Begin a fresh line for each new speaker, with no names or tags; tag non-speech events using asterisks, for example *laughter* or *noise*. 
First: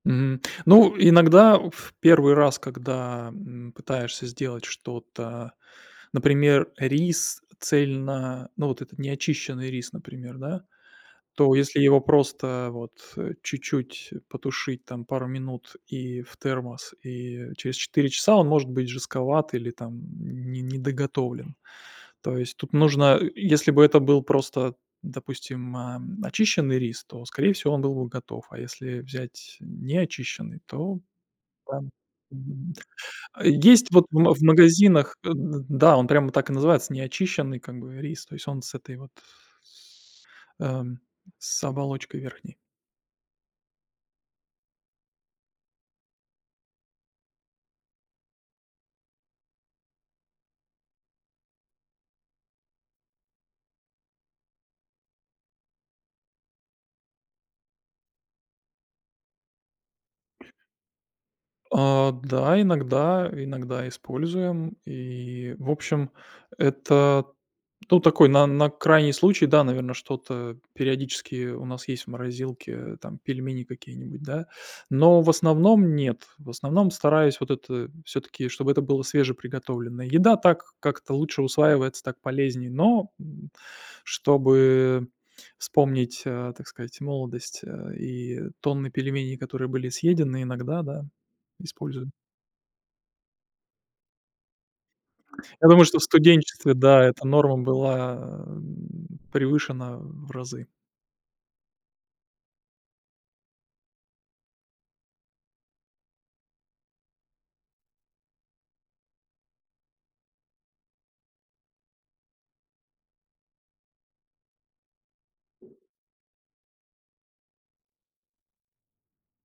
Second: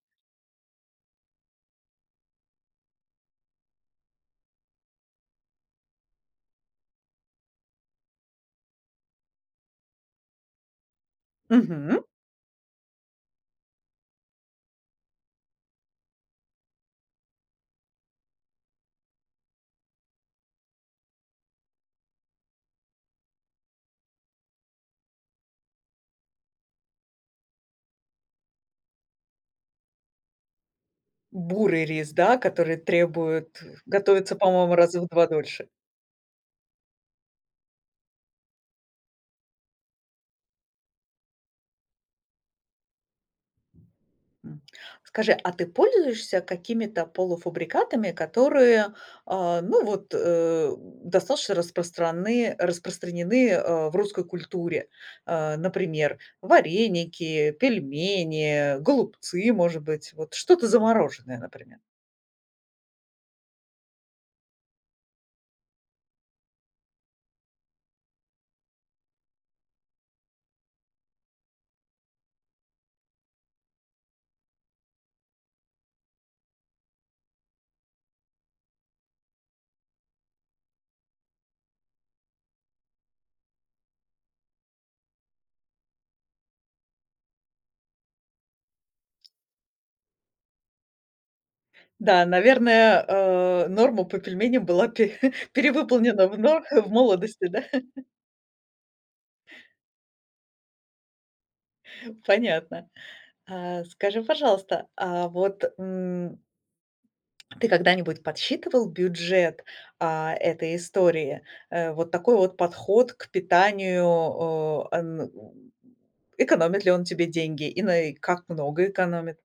Мгм. Ну, иногда в первый раз, когда, м, пытаешься сделать что-то, например, рис цельно Ну, вот этот неочищенный рис, например, да. То если его
Мгм.
просто вот, э, чуть-чуть потушить там пару минут и в термос, и через 4 часа он может быть жестковат или там не недоготовлен. То есть тут нужно, э, если бы это был просто, допустим, эм, очищенный рис, то скорее всего он был бы готов, а если взять неочищенный, то Да,
Бурый
м.
рис, да,
Мгм.
который требует
Есть вот в ма
готовиться,
в
по-моему, раза в
магазинах,
2
э, д
дольше.
да, он прямо так и называется "Неочищенный" как бы рис, то есть он с этой вот с Эм. С оболочкой верхней.
М. Скажи, а ты пользуешься какими-то полуфабрикатами, которые, э, ну, вот, э, достаточно распраны распространены, э, в русской культуре? Э, например, вареники, пельмени, голубцы, может быть, вот что-то замороженное, например.
Э, да, иногда иногда используем. И в общем, это, ну, такой на на крайний случай, да, наверно, что-то периодически у нас есть в морозилке, там, пельмени какие-нибудь, да. Но в основном нет, в основном стараюсь вот это всё-таки, чтобы это было свежеприготовленное. Еда так как-то лучше усваивается, так полезнее, но, м, чтобы вспомнить, э, так сказать, молодость, э, и тонны пельменей, которые были съедены, иногда, да, используем.
Да, наверное, э, норма по пельменям была пере
Я думаю, что в
перевыполнена в но
студенчестве,
х в
да, эта
молодости,
норма
да? *chuckles*
была, м, превышена в разы.
Понятно. Э, скажи, пожалуйста, а вот, м, Ты когда-нибудь подсчитывал бюджет, а, этой истории? Э, вот такой вот подход к питанию, э, эм, экономит ли он тебе деньги и нае как много экономит?